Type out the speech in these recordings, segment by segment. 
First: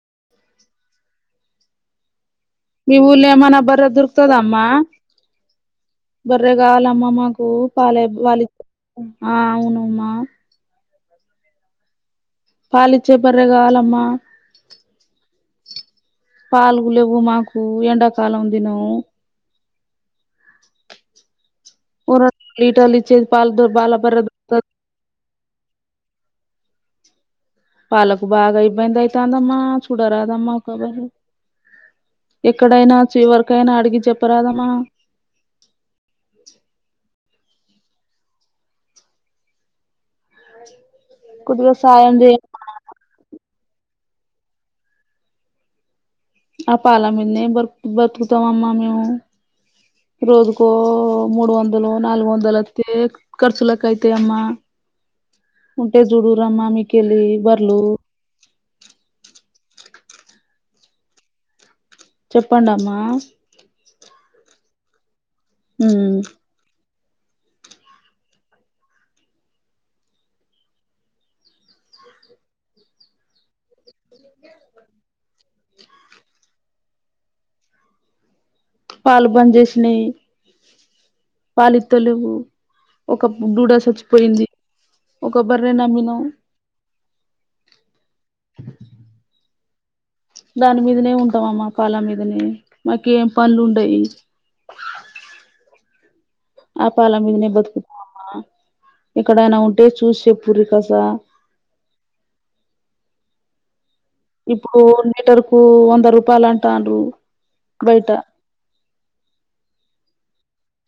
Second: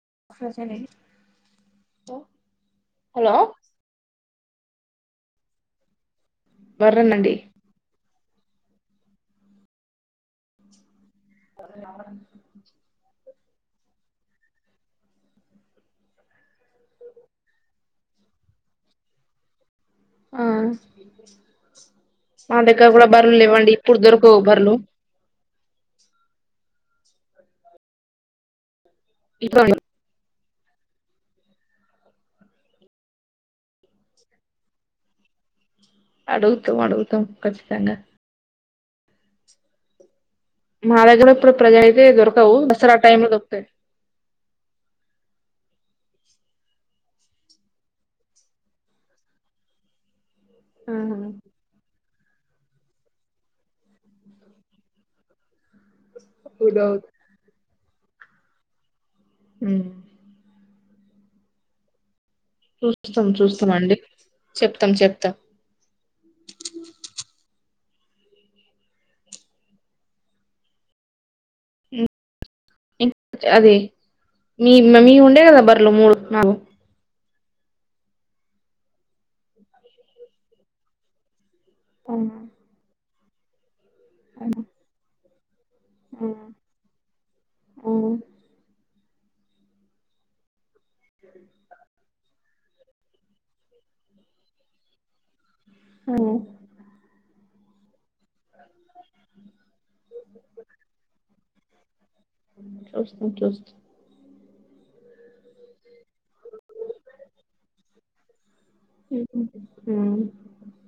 [inaudible] మీ ఊళ్లే హలో ఎమన్నా బర్రే దోర్ స్తదమ్మా బర్రేకావాలేమ్మ బర్రెనండి మాకు పాలెబ్ వాలి ఆ అవునమ్మా బర్రె కావాలంట చూపించు పాలిచే బర్రె కావాలమ్మా పాలుగు లేవు మాకు ఎండాకాలం దినము ఆ ఓ రెండు మా దగ్గర లీటర్లు కూడా ఇచ్చేది బర్రలు పాలు లేవండి బాల ఇప్పుడు బర్రె దొరకవు బర్ దొరుకుతది లు పాలకు బాగా ఇబ్బంది అయి అయితాందమ్మా చూడరాదమ్మా ఎక్కడైనా చివరకైనా అడిగి చెప్పరాదమ్మా అడుగుతం అడుగుతం ఖచ్చితాంగా మా దగ్గర ఇప్పుడు కొద్దిగా ప్రెసెంట్ అయితే సాయం చేయమ్మా దొరకవు దసరా టైమ్ లో దొరుకుతాయి ఆ పాల మీన్నే బర్ బతుకుతాం అమ్మా మేము రోజుకో మూడు వందలో నాలుగు వందలు ఒత్తే ఖర్చులకయితయమ్మ ఎజురానన్ మీకెళ్లి బర్ నో ఉ చెప్పండమ్మా చూస్తాం చూస్తాం అండి చెప్తాం చెప్తాం ఊమ్ ఇం అది మీ నీ ఉండే కదా బర్లు మూడు నాలుగు పాలు బంజేష్ణయ్ పాలిత్తలెవ్వు ఒక బుడసచ్ పయింది బరే నమ్మినవ్ దాని మీదనే ఉంటమమ్మా పాల మీదనే మాకు ఏం పనులు ఉండయి ఓ ఆ పాల మీదనే బతుకుతమ్మా ఎక్కడైనా ఉంటే చూసి చెప్పురి కాస ఊ చూస్తాం చూస్తాం ఇప్పుడు లీటర్ కు వంద రూపాయలు అంటడ్రు బయట [unintelligible] ఊ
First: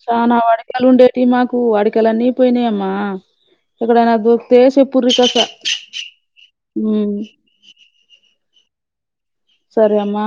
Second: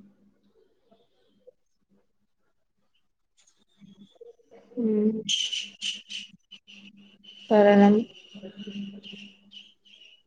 చనా వడకలు ఉండేటియి మాకు వడకలు అన్నీ పోయినయమ్మా ఇక్కడనా దుకుతే శపురి కస ఊ ఎవరు [unintelligible] సరే అమ్మా